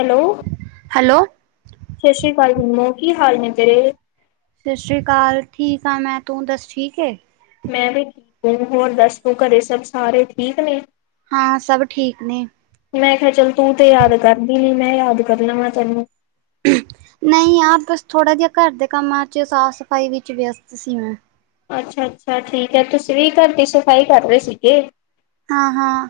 Hello hello ਸਤਿ ਸ੍ਰੀ ਅਕਾਲ ਨਿੰਮੋ ਕੀ ਹਾਲ ਨੇ ਤੇਰੇ? ਸਤਿ ਸ਼੍ਰੀ ਅਕਾਲ ਠੀਕ ਹਾਂ ਮੈਂ ਤੂੰ ਦੱਸ ਠੀਕ ਏ? ਮੈਂ ਵੀ ਠੀਕ ਆ ਹੋਰ ਦੱਸ ਤੂੰ ਘਰੇ ਸਭ ਸਾਰੇ ਠੀਕ ਨੇ? ਹਾਂ ਸਭ ਠੀਕ ਨੇ। ਮੈਂ ਕਿਹਾ ਚੱਲ ਤੂੰ ਤੇ ਯਾਦ ਕਰਦੀ ਨੀ ਮੈਂ ਯਾਦ ਕਰ ਲਵਾਂ ਤੈਨੂੰ। ਨਹੀਂ ਆ ਬਸ ਥੋੜਾ ਜਿਹਾ ਘਰ ਦੇ ਕੰਮਾਂ ਚ ਸਾਫ਼-ਸਫ਼ਾਈ ਵਿੱਚ ਵਿਅਸਤ ਸੀ ਮੈਂ। ਅੱਛਾ-ਅੱਛਾ ਠੀਕ ਹੈ ਤੁਸੀਂ ਵੀ ਘਰ ਦੀ ਸਫ਼ਾਈ ਕਰ ਰਹੇ ਸੀਗੇ। ਹਾਂ-ਹਾਂ।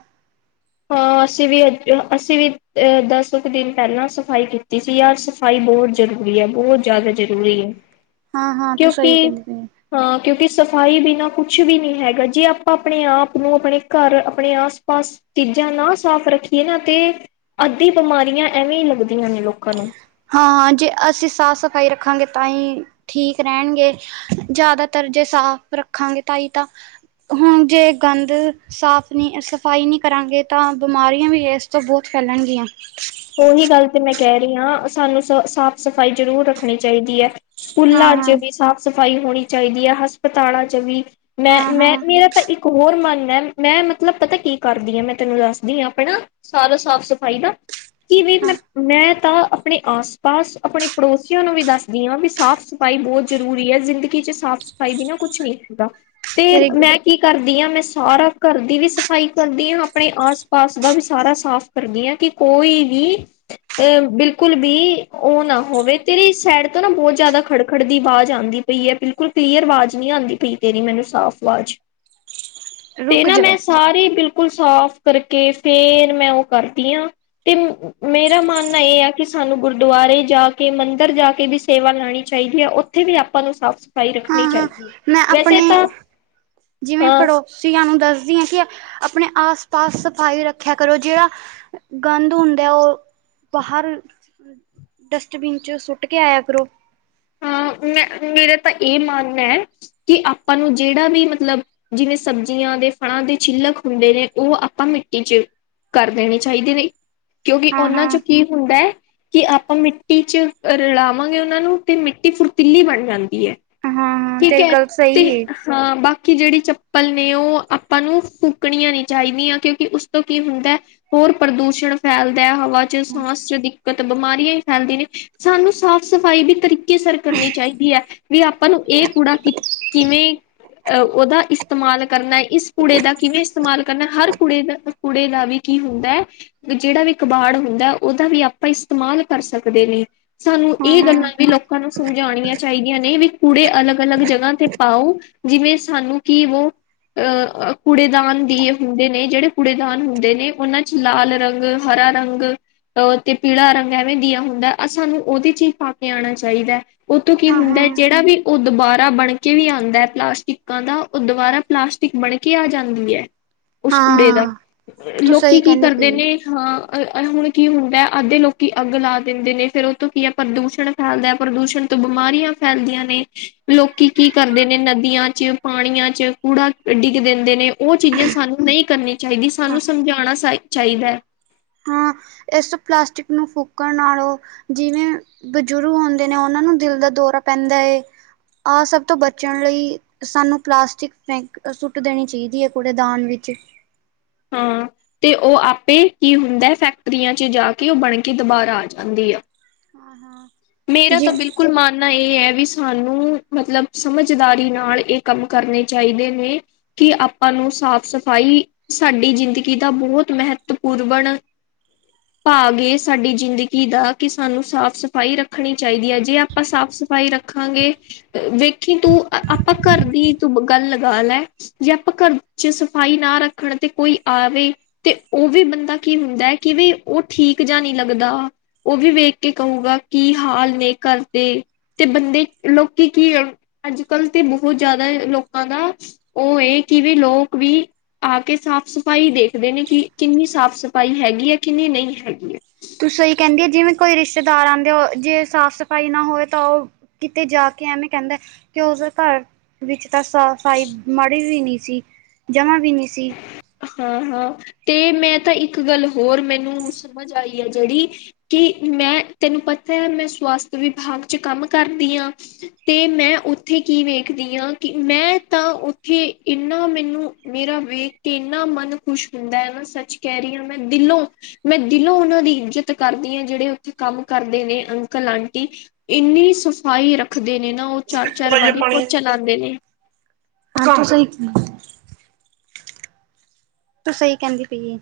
ਹਾਂ ਅਸੀਂ ਵੀ ਅੱਜ ਅਸੀਂ ਵੀ ਅਹ ਦਸ ਕੁ ਦਿਨ ਪਹਿਲਾਂ ਸਫ਼ਾਈ ਕੀਤੀ ਸੀ ਯਾਰ ਸ ਸਫਾਈ ਬਹੁਤ ਜ਼ਰੂਰੀ ਹੈ ਬਹੁਤ ਜ਼ਿਆਦਾ ਜ਼ਰੂਰੀ ਹੈ ਹਾਂ ਹਾਂ ਤੂੰ ਸਹੀ ਕਿਉਂਕਿ ਕਹਿੰਦੀ ਪਈ ਏ। ਹਾਂ ਕਿਉਂਕਿ ਸਫ਼ਾਈ ਬਿਨਾਂ ਕੁਛ ਵੀ ਨਹੀਂ ਹੈਗਾ ਜੇ ਆਪਾਂ ਆਪਣੇ ਆਪ ਨੂੰ ਆਪਣੇ ਘਰ ਆਪਣੇ ਆਸ-ਪਾਸ ਚੀਜ਼ਾਂ ਨਾ ਸਾਫ਼ ਰੱਖੀਏ ਨਾ ਤੇ, ਅੱਧੀ ਬਿਮਾਰੀਆਂ ਐਵੇਂ ਹੀ ਲੱਗਦੀਆਂ ਨੇ ਲੋਕਾਂ ਨੂੰ। ਹਾਂ-ਹਾਂ ਜੇ ਅਸੀਂ ਸਾਫ਼ ਸਫ਼ਾਈ ਰੱਖਾਂਗੇ ਤਾਂ ਹੀ, ਠੀਕ ਰਹਿਣਗੇ। ਜ਼ਿਆਦਾਤਰ ਜੇ ਸਾਫ਼ ਰੱਖਾਂਗੇ ਤਾਂਈ ਤਾਂ, ਹੁਣ ਜੇ ਗੰਦ ਸਾਫ ਨਹੀਂ ਸਫਾਈ ਨਹੀਂ ਕਰਾਂਗੇ ਤਾਂ ਬਿਮਾਰੀਆਂ ਵੀ ਇਸ ਤੋਂ ਬਹੁਤ ਫੈਲਣਗੀਆਂ। ਉਹੀ ਗੱਲ ਤੇ ਮੈਂ ਕਹਿ ਰਹੀ ਹਾਂ ਸਾਨੂੰ ਸ ਸਾਫ਼ ਸਫ਼ਾਈ ਜ਼ਰੂਰ ਰੱਖਣੀ ਚਾਹੀਦੀ ਐ। ਹਾਂ ਸਕੂਲਾਂ ਚ ਹਾਂ ਵੀ ਸਾਫ਼-ਸਫ਼ਾਈ ਹੋਣੀ ਚਾਹੀਦੀ ਹੈ ਹਸਪਤਾਲਾਂ ਚ ਵੀ। ਮੈਂ ਹਾਂ ਮੈਂ ਹਾਂ ਮੇਰਾ ਤਾਂ ਇ ਇੱਕਬਹੋਰ ਮਨ ਹੈ ਮੈਂ ਮਤਲਬ ਪਤਾ ਕੀ ਕਰਦੀ ਹਾਂ ਮੈਂ ਤੈਨੂੰ ਦੱਸਦੀ ਹਾਂ ਆਪਣਾ। ਸਾਰਾ ਸਾਫ਼-ਸਫ਼ਾਈ ਦਾ, ਕੀ ਵੀ ਮੇ ਹਾਂ ਮੈਂ ਤਾਂ ਆਪਣੇ ਆਸ-ਪਾਸ, ਆਪਣੇ ਪੜੋਸੀਆਂ ਨੂੰ ਵੀ ਦੱਸਦੀ ਹਾਂ ਵੀ ਸਾਫ਼-ਸਫ਼ਾਈ ਬਹੁਤ ਜਰੂਰੀ ਹੈ ਜ਼ਿੰਦਗੀ ਚ ਸਾਫ਼ ਸਫਾਈ ਬਿਨਾ ਕੁਛ ਨੀ ਹੁੰਦਾ, ਤੇ ਤੇਰੀ ਗ ਮੈਂ ਕੀ ਕਰਦੀ ਹਾਂ ਮੈਂ ਸਾਰਾ ਘਰ ਦੀ ਵੀ ਸਫ਼ਾਈ ਕਰਦੀ ਹਾਂ ਆਪਣੇ ਆਸ-ਪਾਸ ਦਾ ਵੀ ਸਾਰਾ ਸਾਫ਼ ਕਰਦੀ ਹਾਂ ਕਿ ਕੋਈ ਵੀ ਅਹ ਬਿਲਕੁਲ ਵੀ ਉਹ ਨਾ ਹੋਵੇ ਤੇਰੀ ਸੈਡ ਤੋਂ ਨਾ ਬਹੁਤ ਜ਼ਿਆਦਾ ਖੜ-ਖੜ ਦੀ ਆਵਾਜ਼ ਆਉਂਦੀ ਪਈ ਏ ਬਿਲਕੁਲ ਕਲੀਅਰ ਆਵਾਜ਼ ਨਹੀਂ ਆਂਦੀ ਪਈ ਤੇਰੀ ਮੈਨੂੰ ਸਾਫ਼ ਆਵਾਜ਼। ਤੇ ਰੁਕ ਨਾ ਜਾ ਮੈਂ ਸਾਰੇ ਬਿਲਕੁਲ ਸਾਫ ਕਰਕੇ ਫੇਰ ਮੈਂ ਉਹ ਕਰਦੀ ਆ ਤੇ ਮੇਰਾ ਮਾਨਨਾ ਇਹ ਆ ਕਿ ਸਾਨੂੰ ਗੁਰਦੁਆਰੇ ਜਾ ਕੇ, ਮੰਦਿਰ ਜਾ ਕੇ ਵੀ ਸੇਵਾ ਲੈਣੀ ਚਾਹੀਦੀ ਏ ਉ ਉੱਥੇ ਵੀ ਆਪਾਂ ਨੂੰ ਸਾਫ਼-ਸਫ਼ਾਈ ਰੱਖਣੀ ਹਾਂ-ਹਾਂ ਚਾਹੀਦੀ ਹੈ। ਮੈਂ ਵੈਸੇ ਆਪਣੇ ਤਾਂ ਹਾਂ ਸੀ ਸਾਨੂੰ ਦੱਸਦੀ ਹਾਂ ਕਿ ਆਪਣੇ ਆਸ ਪਾਸ ਸਫਾਈ ਰੱਖਿਆ ਕਰੋ ਜਿਹੜਾ ਗੰਦ ਹੁੰਦਾ ਉਹ, ਬਾਹਰ ਅੱ [unintelligible] ਡਸਟਬਿਨ 'ਚ ਸੁੱਟ ਕੇ ਆਇਆ ਕਰੋ ਹਾਂ ਮੈਂ ਮੇਰਾ ਤਾਂ ਇਹ ਮੰਨ ਹੈ, ਕਿ ਆਪਾਂ ਨੂੰ ਜਿਹੜਾ ਵੀ ਮਤਲਬ ਜਿਵੇਂ ਸਬਜ਼ੀਆਂ ਦੇ ਫਲਾਂ ਦੇ ਛਿੱਲਕ ਹੁੰਦੇ ਨੇ, ਉਹ ਆਪਾਂ ਮਿੱਟੀ ਚ ਕਰ ਦੇਣੇ ਚਾਹੀਦੇ ਨੇ। ਕਿਉਂਕਿ ਉਹਨਾਂ ਹਾਂ-ਹਾਂ, ਚ ਕੀ ਹੁੰਦਾ ਹੈ, ਕਿ ਆਪਾਂ ਮਿੱਟੀ ਚ ਰਲਾਵਾਂਗੇ ਉਹਨਾਂ ਨੂੰ। ਤੇ ਮਿੱਟੀ ਫੁਰਤੀਲੀ ਬਣ ਜਾਂਦੀ ਹੈ, ਹਾਂ-ਹਾਂ ਠੀਕ ਤੇਰੀ ਹੈ, ਗੱਲ ਸਹੀ ਤੇ ਏ। ਹਾਂ ਬਾਕੀ ਜਿਹੜੀ ਚੱਪਲ ਨੇ ਉਹ ਆਪਾਂ ਨੂੰ ਫੂਕਣੀਆਂ ਨਹੀਂ ਚਾਹੀਦੀਆਂ, ਕਿਉਂਕਿ ਉਸ ਤੋਂ ਕੀ ਹੁੰਦਾ ਹੋਰ ਪ੍ਰਦੂਸ਼ਣ ਫੈਲਦਾ ਹਵਾ ਚ ਸਾਂਸ ਚ ਦਿੱਕਤ ਬਿਮਾਰੀਆਂ ਹੀ ਫੈਲਦੀਆਂ ਨੇ, ਸਾਨੂੰ ਸਾਫ਼ ਸਫ਼ਾਈ ਵੀ ਤਰੀ ਕੇਅਰ ਕਰਨੀ ਚਾਹੀਦੀ ਹੈ ਵੀ ਆਪਾਂ ਨੂੰ ਇਹ ਕੂੜਾ ਕਿ ਕਿਵੇਂ ਉਹਦਾ ਇਸਤੇਮਾਲ ਕਰਨਾ, ਇਸ ਕੁੜੇ ਦਾ ਕਿਵੇਂ ਇਸਤੇਮਾਲ ਕਰਨਾ, ਹਰ ਕੁੜੇ ਦਾ। ਕੁੜੇ ਦਾ ਵੀ ਕੀ ਹੁੰਦਾ ਹੈ। ਜਿਹੜਾ ਵੀ ਕਬਾੜ ਹੁੰਦਾ, ਉਹਦਾ ਵੀ ਆਪਾਂ ਇਸਤੇਮਾਲ ਕਰ ਸਕਦੇ ਨੇ। ਸਾਨੂੰ ਇਹ ਹਾਂ-ਹਾਂ, ਗੱਲਾਂ ਵੀ ਲੋਕਾਂ ਨੂੰ ਸਮਝਾਉਣੀਆਂ ਚਾਹੀਦੀਆਂ ਨੇ, ਵੀ ਕੂੜੇ ਅਲੱਗ ਅਲੱਗ ਜਗ੍ਹਾ ਤੇ ਪਾਓ। ਜਿਵੇਂ ਸਾਨੂੰ ਕਿ ਵੋ ਅਹ ਕੁੜੇਦਾਨ ਦੀ ਹੁੰਦੇ ਨੇ, ਜਿਹੜੇ ਕੁੂੜੇਦਾਨ ਹੁੰਦੇ ਨੇ ਉਹਨਾਂ ਚ ਲਾਲ ਰੰਗ ਹਰਾ ਰੰਗ ਤੇ ਪੀਲਾ ਰੰਗ ਐਵੇਂ ਦੀਆ ਹੁੰਦਾ, ਸਾਨੂੰ ਉਹਦੀ ਚੀਜ਼ ਪਾ ਕੇ ਆਉਣਾ ਚਾਹੀਦਾ। ਚਾਹੀਦਾ, ਉਹਤੋਂ ਕੀ ਹੁੰਦਾ ਹਾਂ-ਹਾਂ, ਜਿਹੜਾ ਵੀ ਉਹ ਦੁਬਾਰਾ ਬਣਕੇ ਵੀ ਆਉਂਦਾ ਹੈ, ਪਲਾਸਟਿਕਾਂ ਦਾ, ਉਹ ਦੁਬਾਰਾ ਪਲਾਸਟਿਕ ਬਣ ਕੇ ਆ ਜਾਂਦੀ ਹੈ। ਉਸ ਕੁੂੜੇ ਦਾ, ਹਾਂ ਤੂੰ ਲੋਕੀ ਸਹੀ ਕੀ ਕਹਿੰਦੀ ਕਰਦੇ ਪਈ ਨੇ ਹਾਂ ਹੁਣ ਕੀ ਹੁੰਦਾ, ਅੱਧੇ ਲੋਕੀ ਅੱਗ ਲਾ ਦਿੰਦੇ ਨੇ, ਫੇਰ ਉਹ ਤੋਂ ਕੀ ਹੈ ਪ੍ਰਦੂਸ਼ਣ ਫੈਲਦਾ, ਪ੍ਰਦੂਸ਼ਣ ਤੋਂ ਬਿਮਾਰੀਆਂ ਫੈਲਦੀਆਂ ਨੇ, ਲੋਕੀ ਕੀ ਕਰਦੇ ਨੇ ਨਦੀਆਂ ਚ ਪਾਣੀਆਂ ਚ, ਕੂੜਾ ਡਿੱਗ ਦਿੰਦੇ ਨੇ, ਉਹ ਚੀਜ਼ਾਂ ਸਾਨੂੰ ਨਹੀਂ ਕਰਨੀ ਚਾਹੀਦੀ, ਹਾਂ। ਸਾਨੂੰ ਸਮਝਾਉਣਾਾ ਚਾਹੀਦਾ ਹੈ ਹਾਂ ਇਸ ਪਲਾਸਟਿਕ ਨੂੰ ਫੂਕਣ ਨਾਲੋਂ, ਜਿਵੇਂ ਬਜ਼ੁਰਗ ਹੁੰਦੇ ਨੇ, ਉਹਨਾਂ ਨੂੰ ਦਿਲ ਦਾ ਦੌਰਾ ਪੈਂਦਾ ਹੈ, ਆਹ ਸਭ ਤੋਂ ਬਚਣ ਲਈ ਸਾਨੂੰ ਪਲਾਸਟਿਕ ਫੈਂਕ ਸੁੱਟ ਦੇਣੀ ਚਾਹੀਦੀ ਹੈ, ਕੁੂੜੇ ਦਾਨ ਵਿੱਚ ਹਾਂ ਤੇ ਉਹ ਆਪੇ ਕੀ ਹੁੰਦਾ ਹੈ, ਫੈਕਟਰੀਆਂ ਚ ਜਾ ਕੇ, ਉਹ ਬਣ ਕੇ ਦੁਬਾਰ ਆ ਜਾਂਦੀ ਆ ਹਾਂ ਹਾਂ ਮੇਰਾ ਜੀ ਤਾਂ ਬਿਲਕੁਲ ਮਾਣ ਇਹ ਹੈ ਵੀ ਸਾਨੂੰ ਮਤਲਬ ਸਮਝਦਾਰੀ ਨਾਲ, ਇਹ ਕੰਮ ਕਰਨੇ ਚਾਹੀਦੇ ਨੇ। ਕਿ ਆਪਾਂ ਨੂੰ ਸਾਫ਼ ਸਫ਼ਾਈ ਸਾਡੀ ਜ਼ਿੰਦਗੀ ਦਾ ਬਹੁਤ ਮਹੱਤਵਪੂਰਬਨ ਭਾਗ ਏ ਸਾਡੀ ਜ਼ਿੰਦਗੀ ਦਾ, ਕਿ ਸਾਨੂੰ ਸਾਫ਼ ਸਫ਼ਾਈ ਰੱਖ। ਰੱਖਣੀ ਚਾਹੀਦੀ ਹੈ, ਜੇ ਆਪਾਂ ਸਾਫ਼ ਸਫ਼ਾਈ ਰੱਖਾਂਗੇ। ਵੇਖੀ ਤੂੰ, ਆਪਾਂ ਘਰ ਦੀ ਤੂੰ ਗੱਲ ਲਗਾ ਲੈ। ਜੇ ਆਪਾਂ ਘਰ ਚ ਸਫ਼ਾਈ ਨਾ ਰੱਖਣ, ਤੇ ਕੋਈ ਆਵੇ। ਤੇ ਉਹ ਵੀ ਬੰਦਾ ਕੀ ਹੁੰਦਾ ਹੈ, ਕਿ ਵੀ ਉਹ ਠੀਕ ਜਾ ਨਹੀਂ ਲੱਗਦਾ। ਉਹ ਵੀ ਵੇਖ ਕੇ ਕਹੂਗਾ, ਕੀ ਹਾਲ ਨੇ ਘਰ ਦੇ। ਤੇ ਬੰਦੇ, ਲੋਕੀ ਕੀ ਅੱਜ ਕੱਲ੍ਹ ਤੇ ਬਹੁਤ ਜ਼ਿਆਦਾ ਲੋਕਾਂ ਦਾ। ਉਹ ਇਹ, ਕਿ ਵੀ ਲੋਕ ਵੀ ਆ ਕੇ ਸਾਫ਼ ਸਫ਼ਾਈ ਦੇਖਦੇ ਨੇ, ਕਿ ਕਿੰਨੀ ਸਾਫ਼ ਸਫ਼ਾਈ ਹੈਗੀ ਹੈ ਕਿੰਨੀ ਨਹੀਂ ਹੈਗੀ ਹੈ। ਤੁਸੀਂ ਸਹੀ ਕਹਿੰਦੀ ਏ, ਜਿਵੇਂ ਕੋਈ ਰਿਸ਼ਤੇਦਾਰ ਆਉਂਦੇ ਹੋ, ਜੇ ਸਾਫ਼ ਸਫ਼ਾਈ ਨਾ ਹੋਵੇ ਤਾਂ ਉਹ ਕਿਤੇ ਜਾ ਕੇ ਐਵੇਂ ਕਹਿੰਦਾ, ਕਿ ਉਸਦੇ ਘਰ ਵਿੱਚ ਤਾਂ ਸ ਸਫਾਈ ਮਾੜੇ ਜੀ ਵੀ ਨਹੀਂ ਸੀ, ਜਮਾ ਵੀ ਨਹੀਂ ਸੀ ਹਾਂ ਹਾਂ ਤੇ ਮੈਂ ਤਾਂ ਇੱਕ ਗੱਲ, ਹੋਰ ਮੈਨੂੰ ਸਮਝ ਆਈ ਹੈ ਜਿਹੜੀ ਕਿ ਮੈਂ ਤੈਨੂੰ ਪਤਾ ਹੈ ਮੈਂ ਸਵਾਸਥ ਵਿਭਾਗ ਚ ਕੰਮ ਕਰਦੀ ਆ। ਤੇ ਮੈਂ ਉੱਥੇ ਕੀ ਵੇਖਦੀ ਹਾਂ ਕਿ ਮੈਂ ਤਾਂ ਉੱਥੇ ਇੰਨਾ ਮੈਨੂੰ ਮੇਰਾ ਵੇਖ ਕੇ ਇੰਨਾ ਮਨ ਖੁਸ਼ ਹੁੰਦਾ ਹੈ ਨਾ ਸੱਚ ਕਹਿ ਰਹੀ ਹਾਂ ਮੈਂ ਦਿਲੋਂ ਮੈਂ ਦਿਲੋਂ ਉਹਨਾਂ ਦੀ ਇੱਜਤ ਕਰਦੀ ਹਾਂ ਜਿਹੜੇ ਉੱਥੇ ਕੰਮ ਕਰਦੇ ਨੇ ਅੰਕਲ ਆਂਟੀ। ਇੰਨੀ ਸਫ਼ਾਈ ਰੱਖਦੇ ਨੇ ਨਾ ਉਹ ਚਾਰ-ਚਾਰ ਪਾਈਏ ਵਾਰੀ ਪਾਣੀ ਪੋਚਾ ਲਾਦੇ ਨੇ। [unintelligible] ਤੂੰ ਸਹੀ ਕਹਿੰਦੀ ਪਈ ਏ।